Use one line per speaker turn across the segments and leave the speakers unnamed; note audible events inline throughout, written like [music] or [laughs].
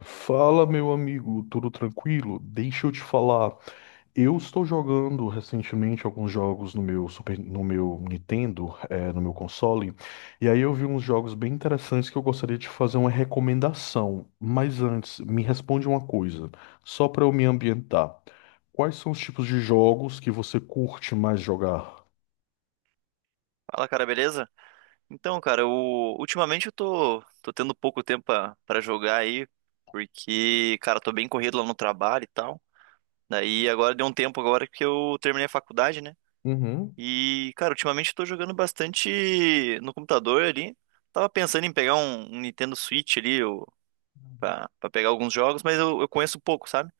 Fala, meu amigo, tudo tranquilo? Deixa eu te falar. Eu estou jogando recentemente alguns jogos no meu Super, no meu Nintendo, no meu console, e aí eu vi uns jogos bem interessantes que eu gostaria de fazer uma recomendação. Mas antes, me responde uma coisa, só para eu me ambientar. Quais são os tipos de jogos que você curte mais jogar?
Fala, cara, beleza? Então, cara, ultimamente eu tô tendo pouco tempo pra jogar aí, porque, cara, tô bem corrido lá no trabalho e tal. Daí agora deu um tempo agora que eu terminei a faculdade, né?
Uhum,
E, cara, ultimamente eu tô jogando bastante no computador ali. Tava pensando em pegar um Nintendo Switch ali, pra pegar alguns jogos, mas eu conheço pouco, sabe?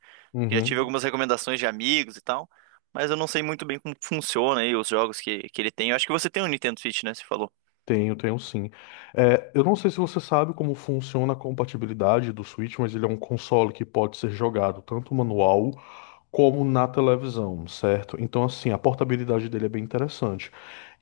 Já tive
uhum.
algumas recomendações de amigos e tal, mas eu não sei muito bem como funciona aí os jogos que ele tem. Eu acho que você tem um Nintendo Switch, né? Você falou.
Tenho sim. É, eu não sei se você sabe como funciona a compatibilidade do Switch, mas ele é um console que pode ser jogado tanto manual como na televisão, certo? Então, assim, a portabilidade dele é bem interessante.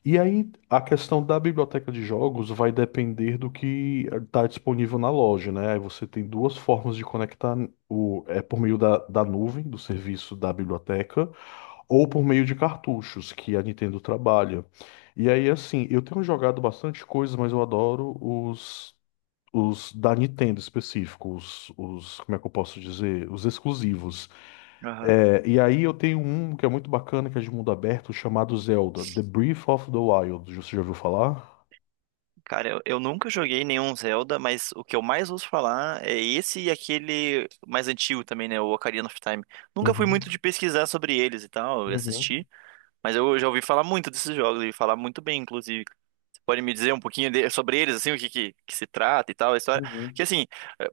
E aí, a questão da biblioteca de jogos vai depender do que está disponível na loja, né? Aí você tem duas formas de conectar o, é por meio da nuvem, do serviço da biblioteca, ou por meio de cartuchos que a Nintendo trabalha. E aí, assim, eu tenho jogado bastante coisa, mas eu adoro os da Nintendo específico, como é que eu posso dizer, os exclusivos.
Aham.
É, e aí eu tenho um que é muito bacana, que é de mundo aberto, chamado Zelda, The Breath of the Wild. Você já ouviu falar?
Cara, eu nunca joguei nenhum Zelda, mas o que eu mais ouço falar é esse e aquele mais antigo também, né? O Ocarina of Time. Nunca fui muito
Uhum,
de pesquisar sobre eles e tal, e
uhum,
assistir, mas eu já ouvi falar muito desses jogos e falar muito bem, inclusive. Você pode me dizer um pouquinho sobre eles, assim, o que se trata e tal, a história? Que,
uhum.
assim, é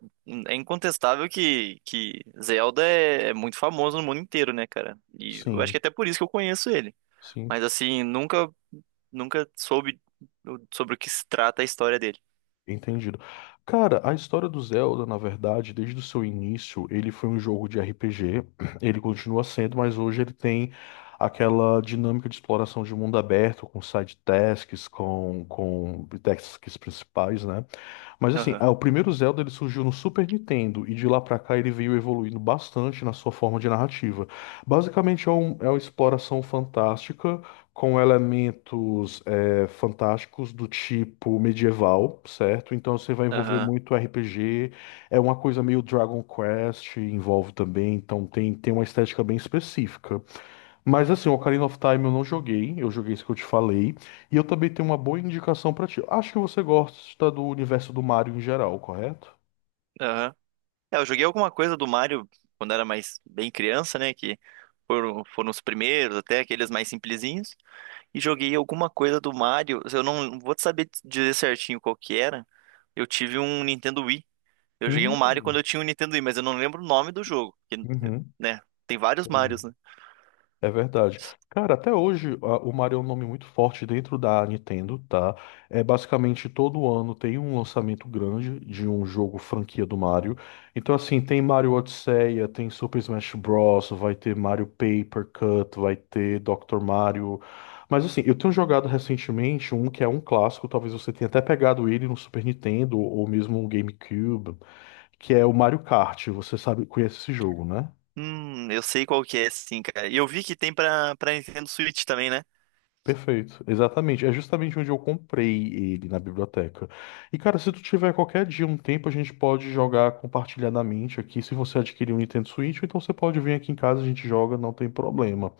é incontestável que Zelda é muito famoso no mundo inteiro, né, cara? E eu acho que é
Sim,
até por isso que eu conheço ele.
sim.
Mas assim, nunca soube sobre o que se trata a história dele.
Entendido. Cara, a história do Zelda, na verdade, desde o seu início, ele foi um jogo de RPG, [clears throat] ele continua sendo, mas hoje ele tem aquela dinâmica de exploração de mundo aberto, com side tasks, com tasks principais, né? Mas assim,
Aham,
o primeiro Zelda ele surgiu no Super Nintendo e de lá pra cá ele veio evoluindo bastante na sua forma de narrativa. Basicamente é, é uma exploração fantástica com elementos fantásticos do tipo medieval, certo? Então você vai envolver
aham,
muito RPG, é uma coisa meio Dragon Quest, envolve também, então tem, tem uma estética bem específica. Mas assim, o Ocarina of Time eu não joguei, eu joguei isso que eu te falei. E eu também tenho uma boa indicação pra ti. Acho que você gosta do universo do Mario em geral, correto?
aham. É, eu joguei alguma coisa do Mario quando era mais bem criança, né? Que foram os primeiros, até aqueles mais simplesinhos. E joguei alguma coisa do Mario. Eu não vou te saber te dizer certinho qual que era. Eu tive um Nintendo Wii. Eu joguei um Mario quando
Hum,
eu tinha um Nintendo Wii, mas eu não lembro o nome do jogo. Porque,
uhum.
né? Tem vários Marios,
Entendi.
né?
É verdade. Cara, até hoje o Mario é um nome muito forte dentro da Nintendo, tá? É basicamente todo ano tem um lançamento grande de um jogo franquia do Mario. Então assim, tem Mario Odisseia, tem Super Smash Bros, vai ter Mario Paper Cut, vai ter Dr. Mario. Mas assim, eu tenho jogado recentemente um que é um clássico, talvez você tenha até pegado ele no Super Nintendo ou mesmo no GameCube, que é o Mario Kart. Você sabe, conhece esse jogo, né?
Eu sei qual que é, sim, cara. E eu vi que tem pra, pra Nintendo Switch também, né?
Perfeito, exatamente. É justamente onde eu comprei ele na biblioteca. E cara, se tu tiver qualquer dia um tempo, a gente pode jogar compartilhadamente aqui. Se você adquirir um Nintendo Switch, ou então você pode vir aqui em casa, a gente joga, não tem problema.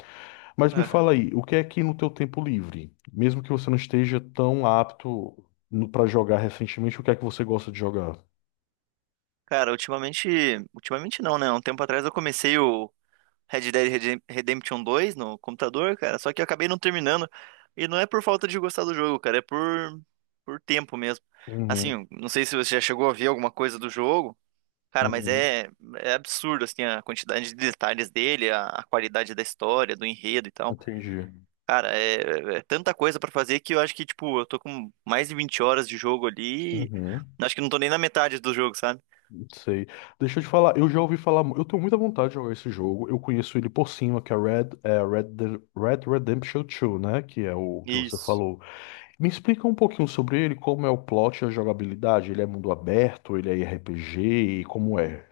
Mas me
Aham.
fala aí, o que é que no teu tempo livre, mesmo que você não esteja tão apto pra jogar recentemente, o que é que você gosta de jogar?
Cara, ultimamente. Ultimamente não, né? Um tempo atrás eu comecei o Red Dead Redemption 2 no computador, cara, só que eu acabei não terminando. E não é por falta de gostar do jogo, cara, é por tempo mesmo.
Uhum,
Assim, não sei se você já chegou a ver alguma coisa do jogo, cara, mas
uhum,
é absurdo, assim, a quantidade de detalhes dele, a qualidade da história, do enredo e tal.
entendi.
Cara, é tanta coisa pra fazer que eu acho que, tipo, eu tô com mais de 20 horas de jogo ali, e
Uhum.
Acho que não tô nem na metade do jogo, sabe?
Sei. Deixa eu te falar, eu já ouvi falar, eu tenho muita vontade de jogar esse jogo. Eu conheço ele por cima, que é Red, Red Redemption 2, né? Que é o que você
Isso.
falou. Me explica um pouquinho sobre ele, como é o plot e a jogabilidade. Ele é mundo aberto, ele é RPG, e como é?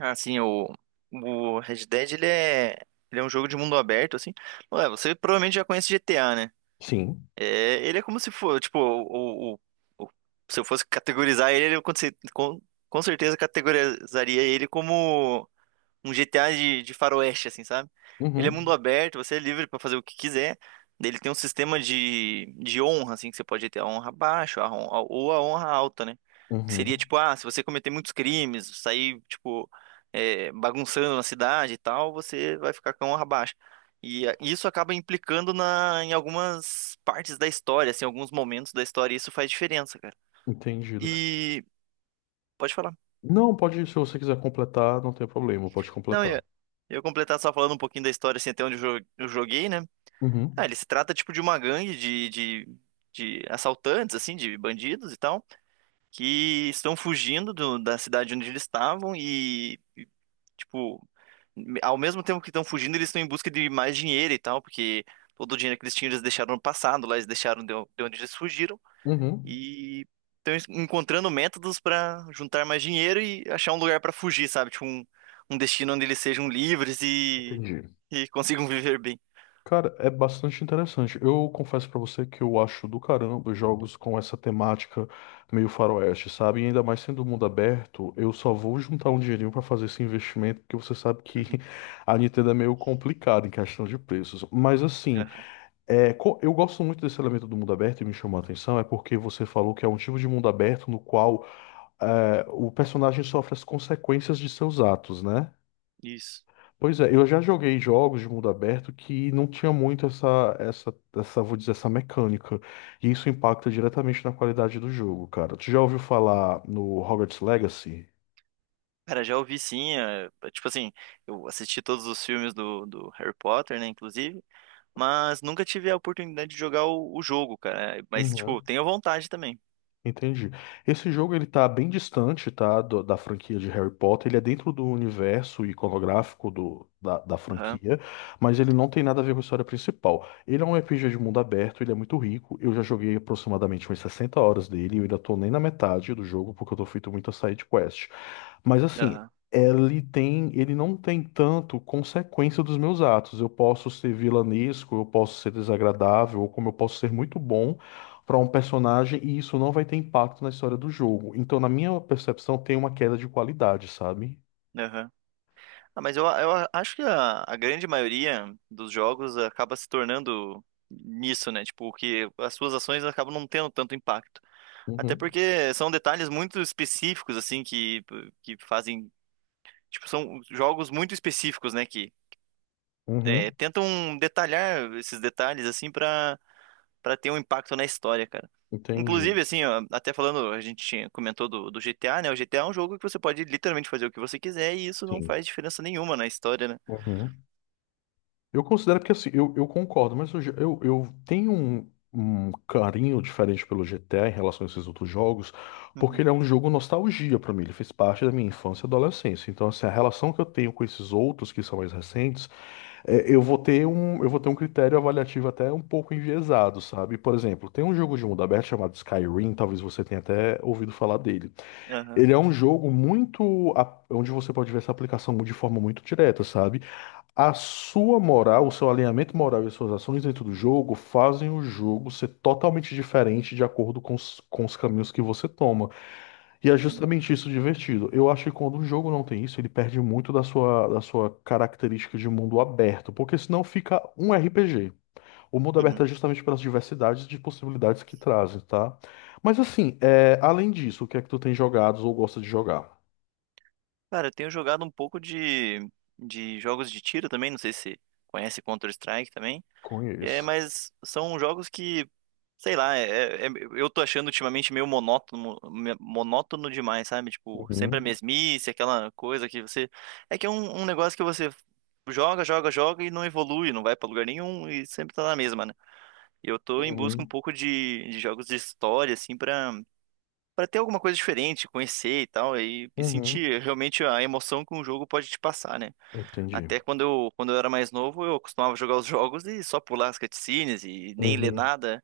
Ah, sim, o Red Dead, ele é um jogo de mundo aberto, assim. Ué, você provavelmente já conhece GTA, né?
Sim.
É, ele é como se for, tipo, o- se eu fosse categorizar ele, eu com com certeza categorizaria ele como um GTA de faroeste, assim, sabe? Ele é mundo
Uhum.
aberto, você é livre pra fazer o que quiser. Ele tem um sistema de honra, assim, que você pode ter a honra baixa ou a honra alta, né? Que seria
Uhum.
tipo, ah, se você cometer muitos crimes, sair, tipo, bagunçando na cidade e tal, você vai ficar com a honra baixa. E isso acaba implicando em algumas partes da história, assim, alguns momentos da história, e isso faz diferença, cara.
Entendido.
E pode falar.
Não, pode, se você quiser completar, não tem problema, pode
Não, eu,
completar.
ia eu ia completar só falando um pouquinho da história, assim, até onde eu joguei, né? Ah,
Uhum.
ele se trata tipo de uma gangue de assaltantes, assim, de bandidos e tal, que estão fugindo da cidade onde eles estavam e, tipo, ao mesmo tempo que estão fugindo, eles estão em busca de mais dinheiro e tal, porque todo o dinheiro que eles tinham eles deixaram no passado, lá eles deixaram de onde eles fugiram
Uhum.
e estão encontrando métodos para juntar mais dinheiro e achar um lugar para fugir, sabe? Tipo, um destino onde eles sejam livres e,
Entendi.
e consigam viver bem.
Cara, é bastante interessante. Eu confesso pra você que eu acho do caramba jogos com essa temática meio faroeste, sabe? E ainda mais sendo mundo aberto, eu só vou juntar um dinheirinho pra fazer esse investimento, porque você sabe que
[laughs]
[laughs] a Nintendo é meio complicada em questão de preços. Mas assim,
Aham,
é, eu gosto muito desse elemento do mundo aberto e me chamou a atenção é porque você falou que é um tipo de mundo aberto no qual é, o personagem sofre as consequências de seus atos, né?
isso.
Pois é, eu já joguei jogos de mundo aberto que não tinha muito vou dizer, essa mecânica. E isso impacta diretamente na qualidade do jogo, cara. Tu já ouviu falar no Hogwarts Legacy?
Cara, já ouvi sim. Tipo assim, eu assisti todos os filmes do Harry Potter, né, inclusive, mas nunca tive a oportunidade de jogar o jogo, cara. Mas, tipo,
Uhum.
tenho vontade também.
Entendi. Esse jogo ele tá bem distante, tá, da franquia de Harry Potter. Ele é dentro do universo iconográfico do, da
Aham,
franquia, mas ele não tem nada a ver com a história principal. Ele é um RPG de mundo aberto, ele é muito rico. Eu já joguei aproximadamente umas 60 horas dele e eu ainda tô nem na metade do jogo porque eu tô feito muito a side quest. Mas assim,
aham,
ele tem, ele não tem tanto consequência dos meus atos. Eu posso ser vilanesco, eu posso ser desagradável, ou como eu posso ser muito bom para um personagem e isso não vai ter impacto na história do jogo. Então, na minha percepção, tem uma queda de qualidade, sabe?
aham. Ah, mas eu acho que a grande maioria dos jogos acaba se tornando nisso, né? Tipo, que as suas ações acabam não tendo tanto impacto. Até
Uhum,
porque são detalhes muito específicos, assim, que fazem. Tipo, são jogos muito específicos, né? Que
uhum,
tentam detalhar esses detalhes assim para ter um impacto na história, cara.
entendi.
Inclusive, assim, ó, até falando, a gente comentou do GTA, né? O GTA é um jogo que você pode literalmente fazer o que você quiser e isso não
Sim.
faz diferença nenhuma na história, né?
Uhum. Eu considero porque assim, eu concordo, mas eu, eu tenho um, um carinho diferente pelo GTA em relação a esses outros jogos, porque
Uhum,
ele é um jogo nostalgia pra mim, ele fez parte da minha infância e adolescência. Então, assim, a relação que eu tenho com esses outros que são mais recentes, é, eu vou ter um critério avaliativo até um pouco enviesado, sabe? Por exemplo, tem um jogo de mundo aberto chamado Skyrim, talvez você tenha até ouvido falar dele.
aham,
Ele é um jogo onde você pode ver essa aplicação de forma muito direta, sabe? A sua moral, o seu alinhamento moral e as suas ações dentro do jogo fazem o jogo ser totalmente diferente de acordo com os caminhos que você toma. E é justamente isso divertido. Eu acho que quando um jogo não tem isso, ele perde muito da sua característica de mundo aberto, porque senão fica um RPG. O mundo
uhum.
aberto é justamente pelas diversidades de possibilidades que trazem, tá? Mas assim, é, além disso, o que é que tu tem jogado ou gosta de jogar?
Cara, eu tenho jogado um pouco de jogos de tiro também, não sei se conhece Counter-Strike também. É,
Conheço.
mas são jogos que, sei lá, eu tô achando ultimamente meio monótono, monótono demais, sabe? Tipo, sempre a
Uhum,
mesmice, aquela coisa que você. É que é um negócio que você joga, joga, joga e não evolui, não vai pra lugar nenhum e sempre tá na mesma, né? E eu tô em busca um
uhum,
pouco de jogos de história, assim, pra, ter alguma coisa diferente, conhecer e tal, e
uhum.
sentir realmente a emoção que um jogo pode te passar, né?
Entendi.
Até quando quando eu era mais novo, eu costumava jogar os jogos e só pular as cutscenes e nem ler
Uhum.
nada.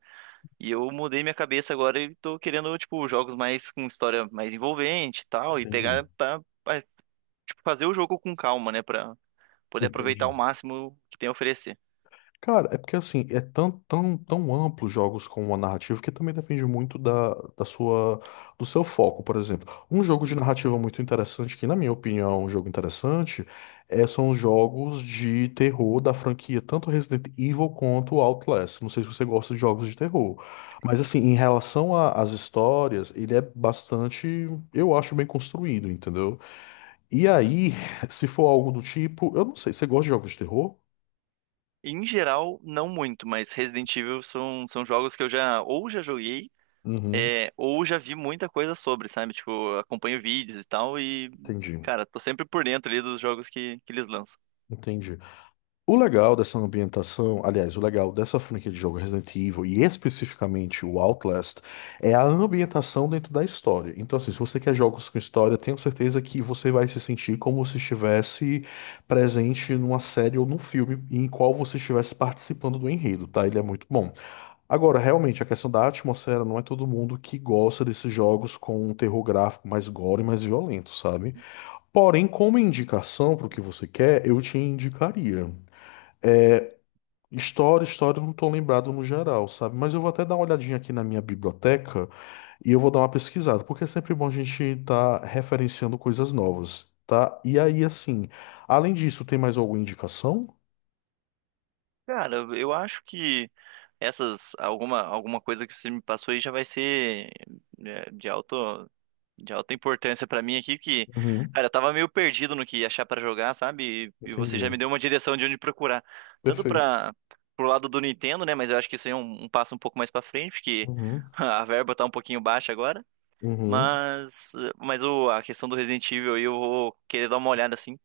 E eu mudei minha cabeça agora e tô querendo, tipo, jogos mais com história mais envolvente e tal, e
Entendi,
pegar pra, tipo, fazer o jogo com calma, né, pra poder aproveitar ao
entendi.
máximo que tem a oferecer.
Cara, é porque assim, é tão, tão, tão amplo jogos com uma narrativa que também depende muito da sua, do seu foco, por exemplo. Um jogo de narrativa muito interessante, que na minha opinião é um jogo interessante, é, são os jogos de terror da franquia, tanto Resident Evil quanto Outlast. Não sei se você gosta de jogos de terror, mas assim, em relação às histórias, ele é bastante, eu acho, bem construído, entendeu? E
Aham.
aí, [laughs] se for algo do tipo, eu não sei, você gosta de jogos de terror?
Em geral, não muito, mas Resident Evil são jogos que eu já ou já joguei,
Uhum,
ou já vi muita coisa sobre, sabe? Tipo, acompanho vídeos e tal, e,
entendi,
cara, tô sempre por dentro ali dos jogos que eles lançam.
entendi. O legal dessa ambientação, aliás, o legal dessa franquia de jogo Resident Evil e especificamente o Outlast é a ambientação dentro da história. Então, assim, se você quer jogos com história, tenho certeza que você vai se sentir como se estivesse presente numa série ou num filme em qual você estivesse participando do enredo, tá? Ele é muito bom. Agora, realmente, a questão da atmosfera não é todo mundo que gosta desses jogos com um terror gráfico mais gore, mais violento, sabe? Porém, como indicação para o que você quer, eu te indicaria. História, história, eu não estou lembrado no geral, sabe? Mas eu vou até dar uma olhadinha aqui na minha biblioteca e eu vou dar uma pesquisada, porque é sempre bom a gente estar referenciando coisas novas, tá? E aí, assim, além disso, tem mais alguma indicação?
Cara, eu acho que essas alguma coisa que você me passou aí já vai ser de alto de alta importância pra mim aqui que,
Uhum,
cara, eu tava meio perdido no que achar pra jogar, sabe? E você já
entendi.
me deu uma direção de onde procurar, tanto
Perfeito.
para pro lado do Nintendo, né? Mas eu acho que isso aí é um passo um pouco mais pra frente, porque
Uhum,
[laughs] a verba tá um pouquinho baixa agora.
uhum,
Mas a questão do Resident Evil aí eu vou querer dar uma olhada assim.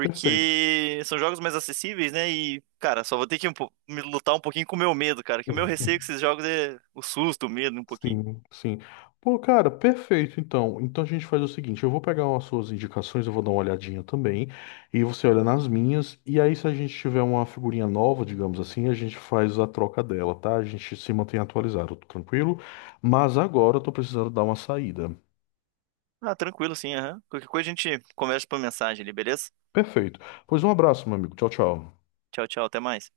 perfeito.
são jogos mais acessíveis, né? E, cara, só vou ter que me lutar um pouquinho com o meu medo, cara. Que o meu receio com esses jogos é o susto, o medo, um pouquinho.
Sim, sim. Pô, cara, perfeito. Então, então a gente faz o seguinte: eu vou pegar umas suas indicações, eu vou dar uma olhadinha também, e você olha nas minhas. E aí, se a gente tiver uma figurinha nova, digamos assim, a gente faz a troca dela, tá? A gente se mantém atualizado, tranquilo. Mas agora eu tô precisando dar uma saída.
Ah, tranquilo, sim, aham. Qualquer coisa a gente conversa por mensagem ali, beleza?
Perfeito. Pois um abraço, meu amigo. Tchau, tchau.
Tchau, tchau, até mais.